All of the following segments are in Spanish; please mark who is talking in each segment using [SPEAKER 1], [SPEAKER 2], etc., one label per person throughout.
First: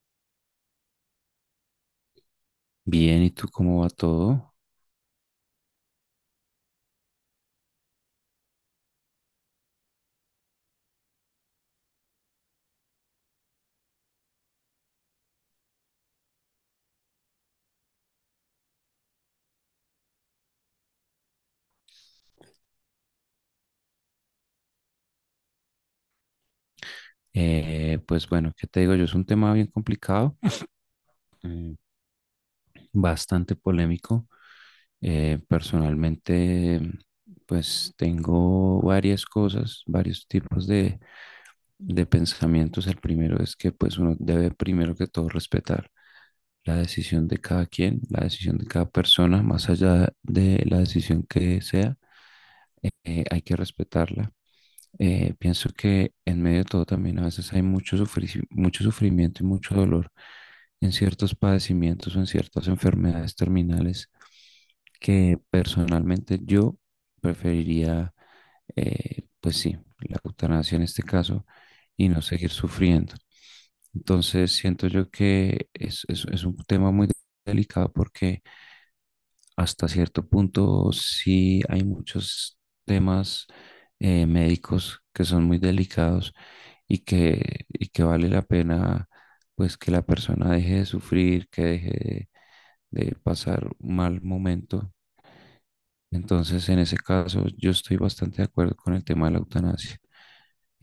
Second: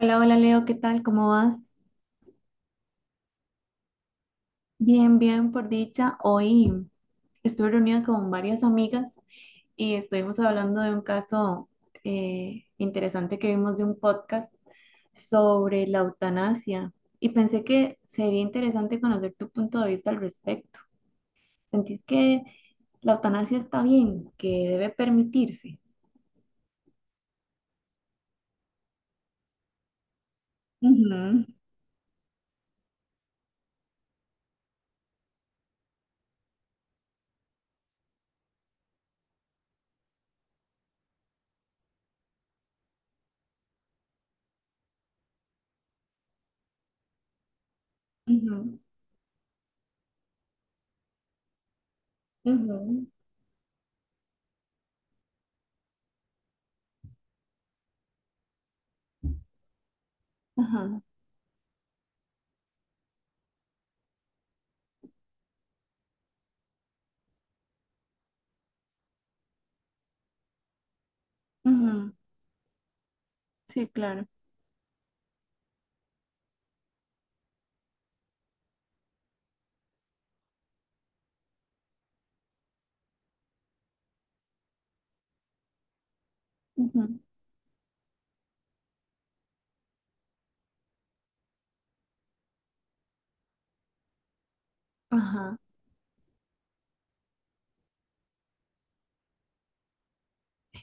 [SPEAKER 1] Hola, hola Leo, ¿qué tal? ¿Cómo vas?
[SPEAKER 2] Bien, ¿y tú cómo va todo?
[SPEAKER 1] Bien, bien, por dicha. Hoy estuve reunida con varias amigas y estuvimos hablando de un caso interesante que vimos de un podcast sobre la eutanasia y pensé que sería interesante conocer tu punto de vista al respecto. ¿Sentís que la eutanasia está bien, que debe permitirse?
[SPEAKER 2] Pues bueno, ¿qué te digo yo? Es un tema bien complicado,
[SPEAKER 1] Ujú,
[SPEAKER 2] mm, bastante polémico. Personalmente, pues tengo varias cosas, varios tipos de pensamientos. El primero es que pues uno debe primero que todo respetar la decisión de cada quien, la decisión de
[SPEAKER 1] ujú,
[SPEAKER 2] cada persona, más allá de la decisión que sea,
[SPEAKER 1] ujú.
[SPEAKER 2] hay que respetarla. Pienso que en medio de todo también a veces hay mucho, mucho sufrimiento y mucho dolor en
[SPEAKER 1] Ajá,
[SPEAKER 2] ciertos padecimientos o en ciertas enfermedades terminales que personalmente yo preferiría, pues sí, la eutanasia en este caso y
[SPEAKER 1] ujú.
[SPEAKER 2] no seguir sufriendo.
[SPEAKER 1] Sí, claro.
[SPEAKER 2] Entonces siento yo que es un tema muy delicado porque hasta cierto punto sí hay muchos temas médicos que son muy delicados y
[SPEAKER 1] Ujú.
[SPEAKER 2] que, y que vale la pena pues que la persona deje de sufrir, que deje de pasar un mal momento.
[SPEAKER 1] Ajá.
[SPEAKER 2] Entonces, en ese caso, yo estoy bastante de acuerdo con el tema de la eutanasia.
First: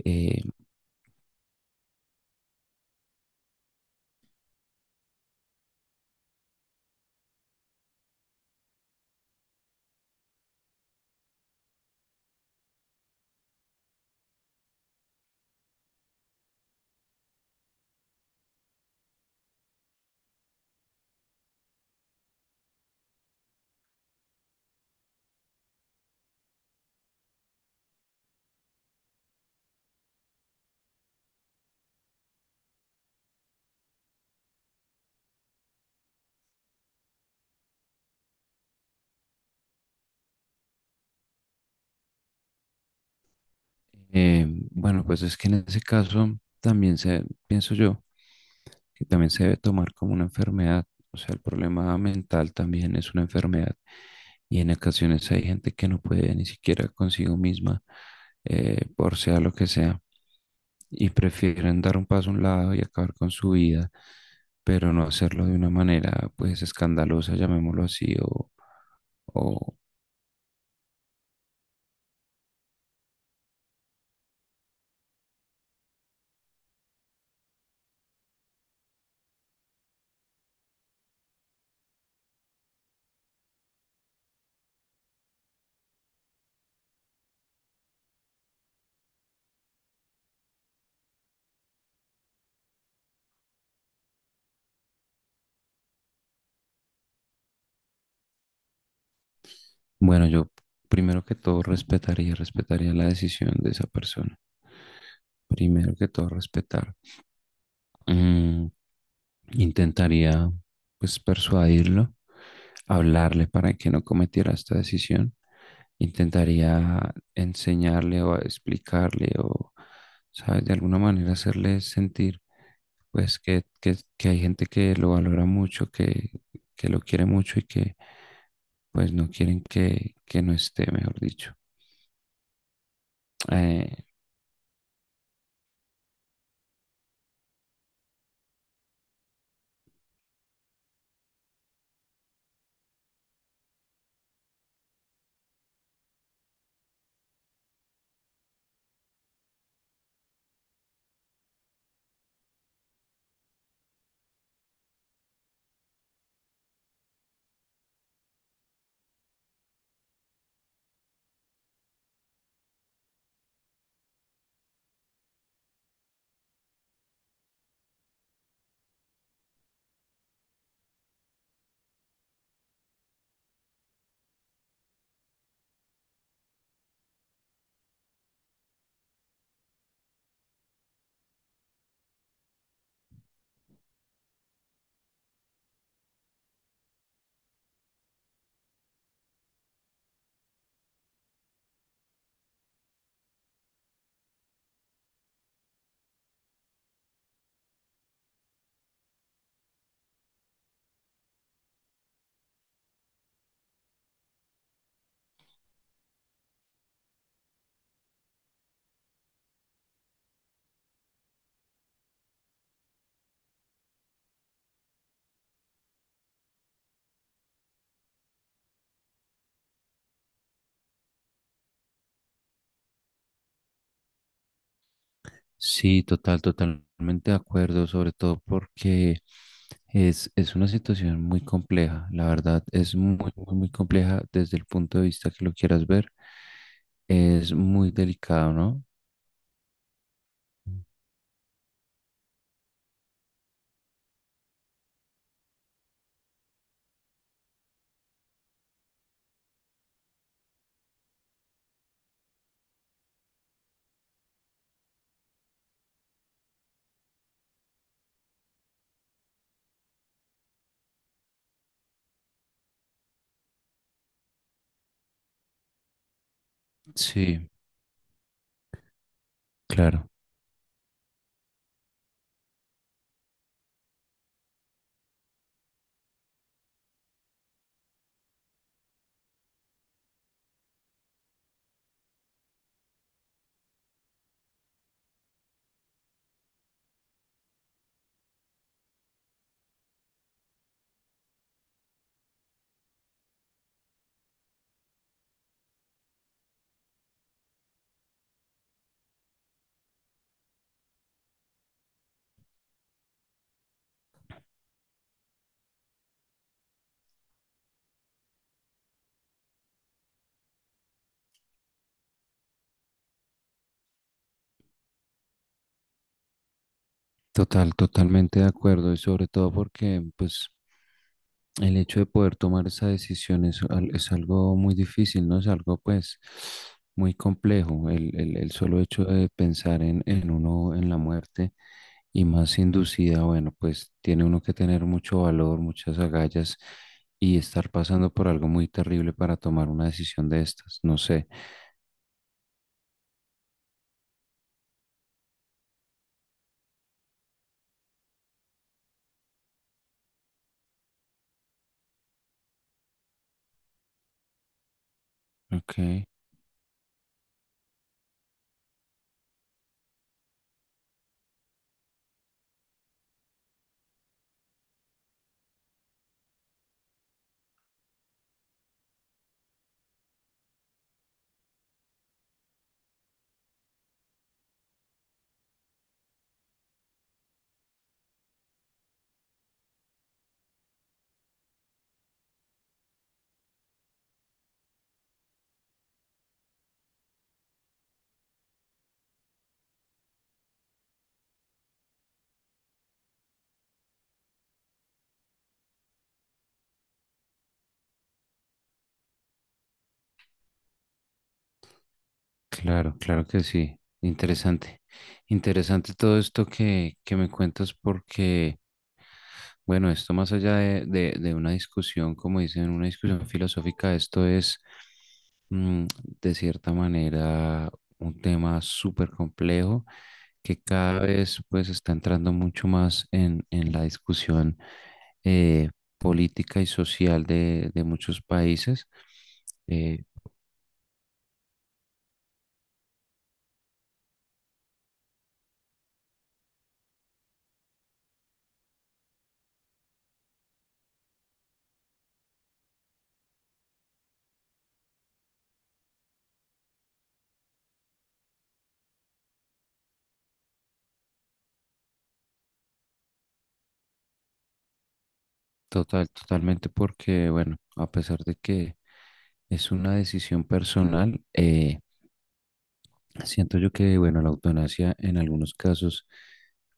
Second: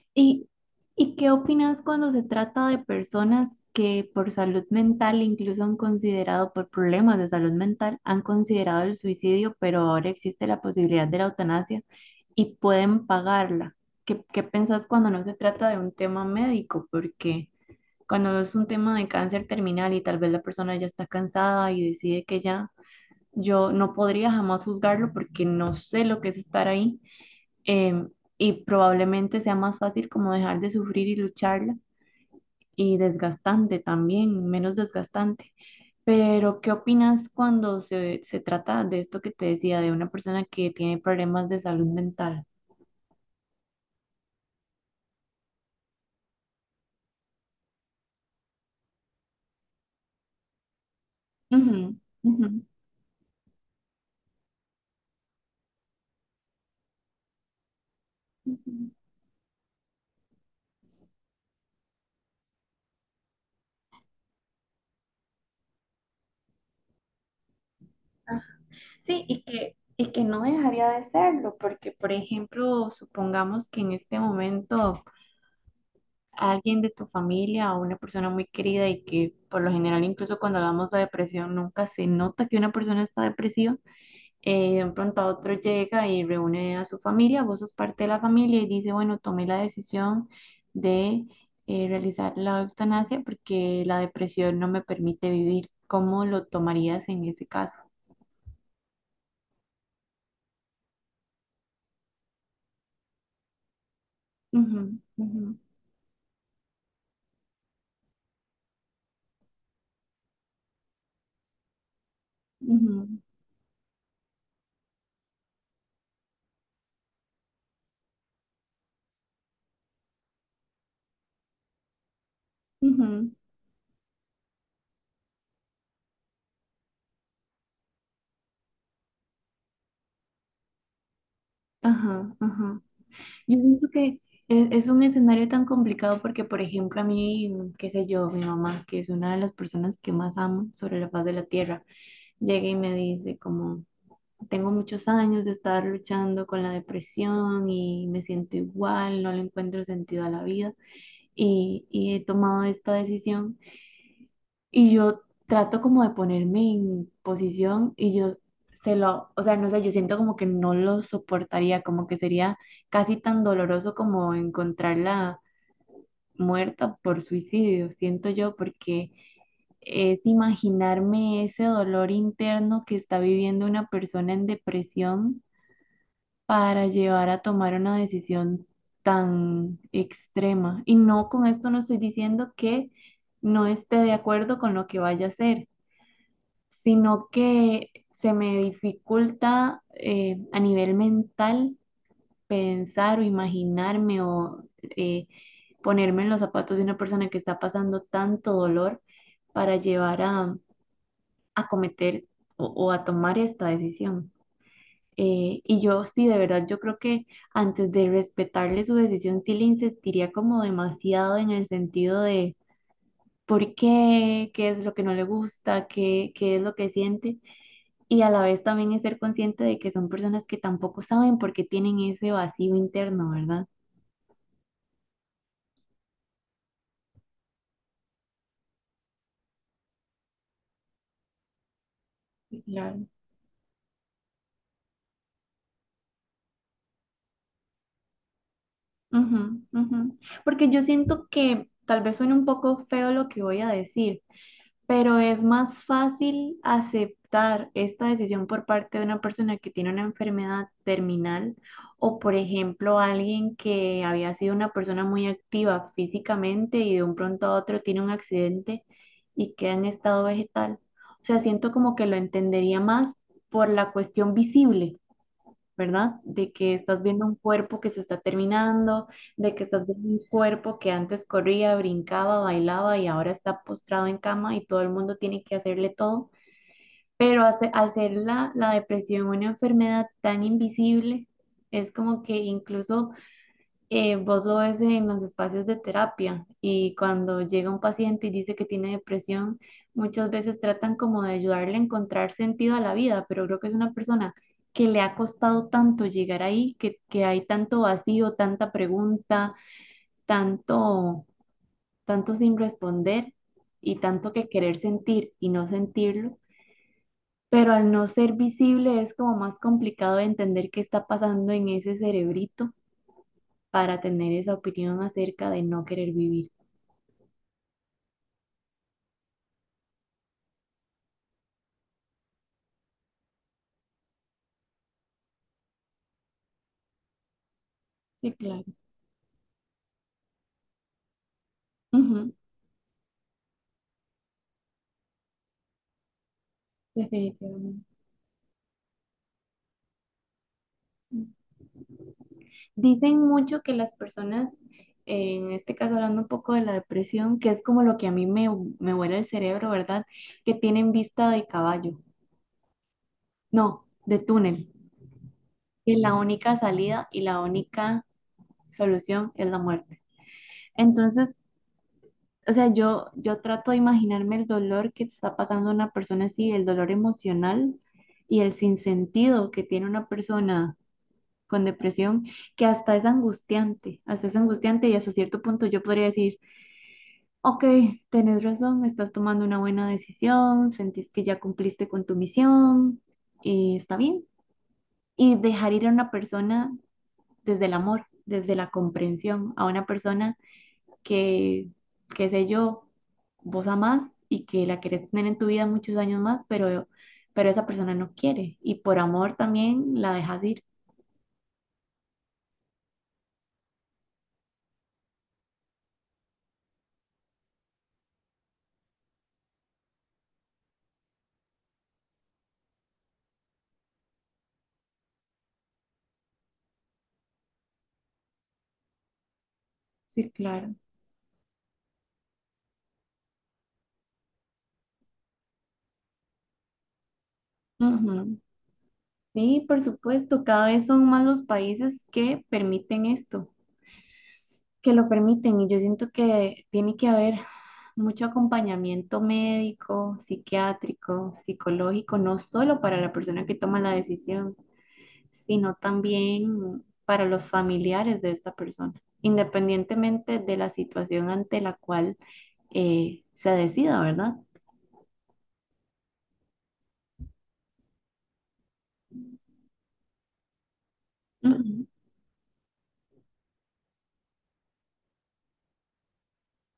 [SPEAKER 2] Eh,
[SPEAKER 1] ¿Y, y qué opinas cuando se trata de personas que por salud mental incluso han considerado, por problemas de salud mental, han considerado el suicidio, pero ahora existe la posibilidad de la eutanasia y pueden pagarla? ¿Qué, qué pensás cuando no se trata de un tema médico? Porque cuando es un tema de cáncer terminal y tal vez la persona ya está cansada y decide que ya, yo no podría jamás juzgarlo porque no sé lo que es estar ahí, em, y probablemente sea más fácil como dejar de sufrir y lucharla y desgastante también, menos desgastante. Pero, ¿qué opinas cuando se trata de esto que te decía, de una persona que tiene problemas de salud mental?
[SPEAKER 2] eh, bueno, pues es que en ese caso también pienso yo, que también se debe tomar como una enfermedad. O sea, el
[SPEAKER 1] Ujú,
[SPEAKER 2] problema
[SPEAKER 1] ujú,
[SPEAKER 2] mental también es una enfermedad. Y en ocasiones hay gente que no puede ni siquiera consigo misma,
[SPEAKER 1] ujú.
[SPEAKER 2] por sea lo que sea, y prefieren dar un paso a un lado y acabar con su vida, pero no hacerlo de una manera pues escandalosa, llamémoslo así,
[SPEAKER 1] Sí,
[SPEAKER 2] o
[SPEAKER 1] y que no dejaría de serlo, porque, por ejemplo, supongamos que en este momento alguien de tu familia o una persona muy querida y que por lo general incluso cuando hablamos de depresión nunca se nota que una persona está depresiva, de un pronto a otro llega y reúne a su familia, vos sos parte de la familia y dice, bueno, tomé la decisión de realizar la eutanasia porque la depresión no me permite vivir. ¿Cómo lo tomarías en ese caso?
[SPEAKER 2] bueno, yo primero que todo respetaría la decisión de esa persona.
[SPEAKER 1] Ujú, ujú,
[SPEAKER 2] Primero que todo respetar. Mm, Intentaría pues persuadirlo,
[SPEAKER 1] ujú,
[SPEAKER 2] hablarle para que no cometiera esta decisión. Intentaría enseñarle o explicarle o, ¿sabes? De alguna manera hacerle sentir
[SPEAKER 1] ujú.
[SPEAKER 2] pues que hay gente que lo valora mucho, que lo quiere mucho y que pues no quieren que no esté, mejor dicho.
[SPEAKER 1] Ajá, ajá. Yo siento
[SPEAKER 2] Eh,
[SPEAKER 1] que es un escenario tan complicado porque, por ejemplo, a mí, mm, qué sé yo, mi mamá, que es una de las personas que más amo sobre la faz de la tierra, llega y me dice como, tengo muchos años de estar luchando con la depresión y me siento igual, no le encuentro sentido a la vida y he tomado esta decisión y yo trato como de ponerme en posición y yo se lo, o sea, no sé, yo siento como que no lo soportaría, como que sería casi tan doloroso como encontrarla muerta por suicidio, siento yo, porque es imaginarme ese dolor interno que está viviendo una persona en depresión para llevar a tomar una decisión tan extrema. Y no, con esto no estoy diciendo que no esté de acuerdo con lo que vaya a hacer, sino que se me dificulta, a nivel mental pensar o imaginarme o eh, ponerme en los zapatos de una persona que está pasando tanto dolor para llevar a cometer o a tomar esta decisión. Y yo sí, de verdad, yo creo que antes de respetarle su decisión, sí le insistiría como demasiado en el sentido de por qué, qué es lo que no le gusta, qué, qué es lo que siente, y a la vez también es ser consciente de que son personas que tampoco saben por qué tienen ese vacío interno, ¿verdad?
[SPEAKER 2] Sí, totalmente de acuerdo, sobre todo porque es una situación muy compleja, la
[SPEAKER 1] Sí,
[SPEAKER 2] verdad, es
[SPEAKER 1] claro.
[SPEAKER 2] muy compleja desde el punto de vista que lo quieras ver, es muy delicado, ¿no?
[SPEAKER 1] Ujú, ujú. Porque yo siento que tal vez suene un poco feo lo que voy a decir, pero es más fácil aceptar esta decisión por parte de una persona que tiene una enfermedad terminal o, por ejemplo, alguien que había sido una persona muy activa físicamente y de un pronto a otro tiene un accidente y queda en estado vegetal. O sea, siento como que lo entendería más por la cuestión visible, ¿verdad? De que estás viendo un
[SPEAKER 2] Sí,
[SPEAKER 1] cuerpo que se está terminando, de que estás viendo
[SPEAKER 2] claro.
[SPEAKER 1] un cuerpo que antes corría, brincaba, bailaba y ahora está postrado en cama y todo el mundo tiene que hacerle todo. Pero hace- al ser la depresión una enfermedad tan invisible, es como que incluso, vos lo ves en los espacios de terapia y cuando llega un paciente y dice que tiene depresión, muchas veces tratan como de ayudarle a encontrar sentido a la vida, pero creo que es una persona que le ha costado tanto llegar ahí, que hay tanto vacío, tanta pregunta, tanto, tanto sin responder y tanto que querer sentir y no sentirlo. Pero al no ser visible es como más complicado de entender qué está pasando en ese cerebrito para tener esa opinión acerca de no querer vivir.
[SPEAKER 2] Totalmente de acuerdo y sobre todo porque pues el hecho de poder tomar esa decisión es algo muy difícil, ¿no? Es algo pues muy complejo,
[SPEAKER 1] Sí,
[SPEAKER 2] el
[SPEAKER 1] claro.
[SPEAKER 2] solo hecho de pensar en uno, en la muerte y
[SPEAKER 1] Ujú.
[SPEAKER 2] más inducida, bueno, pues tiene uno que tener mucho valor, muchas agallas y estar
[SPEAKER 1] Definitivamente.
[SPEAKER 2] pasando por algo muy terrible para tomar una decisión de estas, no sé.
[SPEAKER 1] Dicen mucho que las personas, en este caso hablando un poco de la depresión, que es como lo que a mí me, me vuela el cerebro, ¿verdad? Que tienen vista de caballo, no, de túnel, que
[SPEAKER 2] Ok.
[SPEAKER 1] la única salida y la única solución es la muerte. Entonces, o sea, yo trato de imaginarme el dolor que está pasando a una persona así, el dolor emocional y el sinsentido que tiene una persona con depresión, que hasta es angustiante, hasta es angustiante, y hasta cierto punto yo podría decir, ok, tenés razón, estás tomando una buena decisión, sentís que ya cumpliste con tu misión y está bien. Y dejar ir a una persona desde el amor, desde la comprensión, a una persona que, qué sé yo, vos amás y que la querés tener en tu vida muchos años más, pero esa persona no quiere y por amor también la dejas ir.
[SPEAKER 2] Claro, claro que sí. Interesante. Interesante todo esto que me cuentas porque, bueno, esto más allá de una discusión, como dicen, una discusión filosófica, esto es, mm, de cierta manera, un tema súper complejo
[SPEAKER 1] Sí,
[SPEAKER 2] que
[SPEAKER 1] claro.
[SPEAKER 2] cada vez pues está entrando mucho más en la discusión eh, política y social de muchos
[SPEAKER 1] Ujú.
[SPEAKER 2] países.
[SPEAKER 1] Sí, por
[SPEAKER 2] Eh,
[SPEAKER 1] supuesto, cada vez son más los países que permiten esto, que lo permiten y yo siento que tiene que haber mucho acompañamiento médico, psiquiátrico, psicológico, no solo para la persona que toma la decisión sino también para los familiares de esta persona, independientemente de la situación ante la cual, se decida, ¿verdad?
[SPEAKER 2] Totalmente porque, bueno, a pesar de que es una decisión personal.
[SPEAKER 1] Ujú,
[SPEAKER 2] Siento yo que, bueno, la eutanasia en algunos casos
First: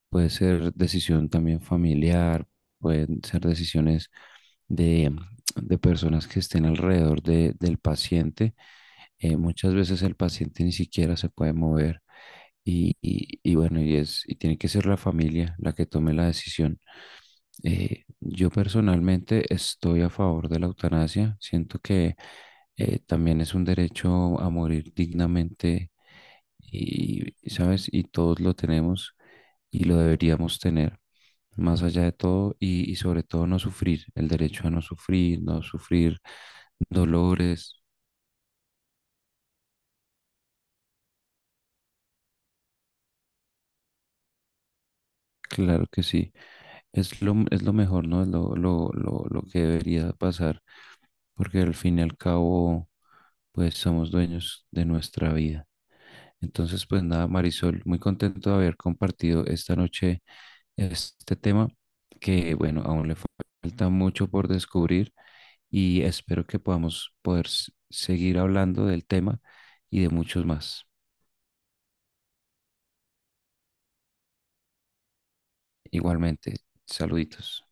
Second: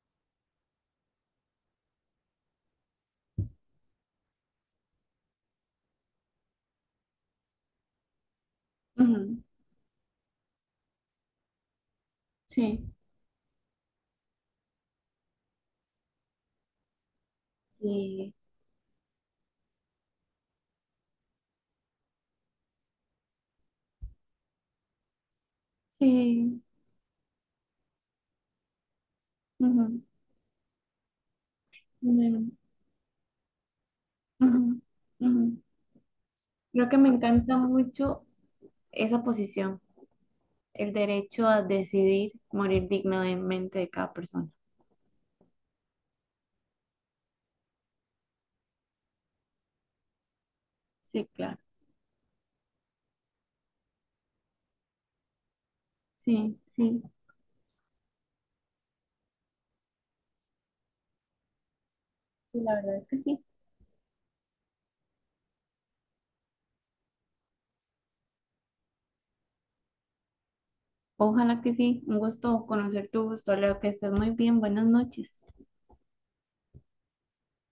[SPEAKER 2] puede ser decisión también familiar, pueden ser decisiones de, de personas que estén alrededor del paciente.
[SPEAKER 1] ujú.
[SPEAKER 2] Muchas veces el paciente ni siquiera se puede mover
[SPEAKER 1] Sí.
[SPEAKER 2] y bueno, y tiene que ser la familia la que tome la decisión.
[SPEAKER 1] Sí,
[SPEAKER 2] Yo personalmente estoy a favor de la eutanasia. Siento que también es un derecho a morir dignamente
[SPEAKER 1] sí.
[SPEAKER 2] y, ¿sabes? Y todos lo tenemos y lo
[SPEAKER 1] Ujú.
[SPEAKER 2] deberíamos tener, más allá de
[SPEAKER 1] Me-
[SPEAKER 2] todo y sobre todo no sufrir, el
[SPEAKER 1] ujú,
[SPEAKER 2] derecho a no sufrir,
[SPEAKER 1] ujú.
[SPEAKER 2] no sufrir
[SPEAKER 1] Creo que me encanta
[SPEAKER 2] dolores.
[SPEAKER 1] mucho esa posición, el derecho a decidir morir dignamente de cada persona.
[SPEAKER 2] Claro que sí. Es es lo mejor, ¿no? Es lo que debería pasar,
[SPEAKER 1] Sí, claro.
[SPEAKER 2] porque al fin y al cabo, pues somos dueños de nuestra vida.
[SPEAKER 1] Sí,
[SPEAKER 2] Entonces,
[SPEAKER 1] sí,
[SPEAKER 2] pues nada, Marisol, muy contento de haber compartido esta noche este tema, que
[SPEAKER 1] sí, la
[SPEAKER 2] bueno,
[SPEAKER 1] verdad es
[SPEAKER 2] aún le
[SPEAKER 1] que sí.
[SPEAKER 2] falta mucho por descubrir y espero que podamos seguir hablando del tema y de muchos más.
[SPEAKER 1] Ojalá que sí. Un gusto conocer tu gusto, Leo, que estés muy bien. Buenas noches.
[SPEAKER 2] Igualmente, saluditos.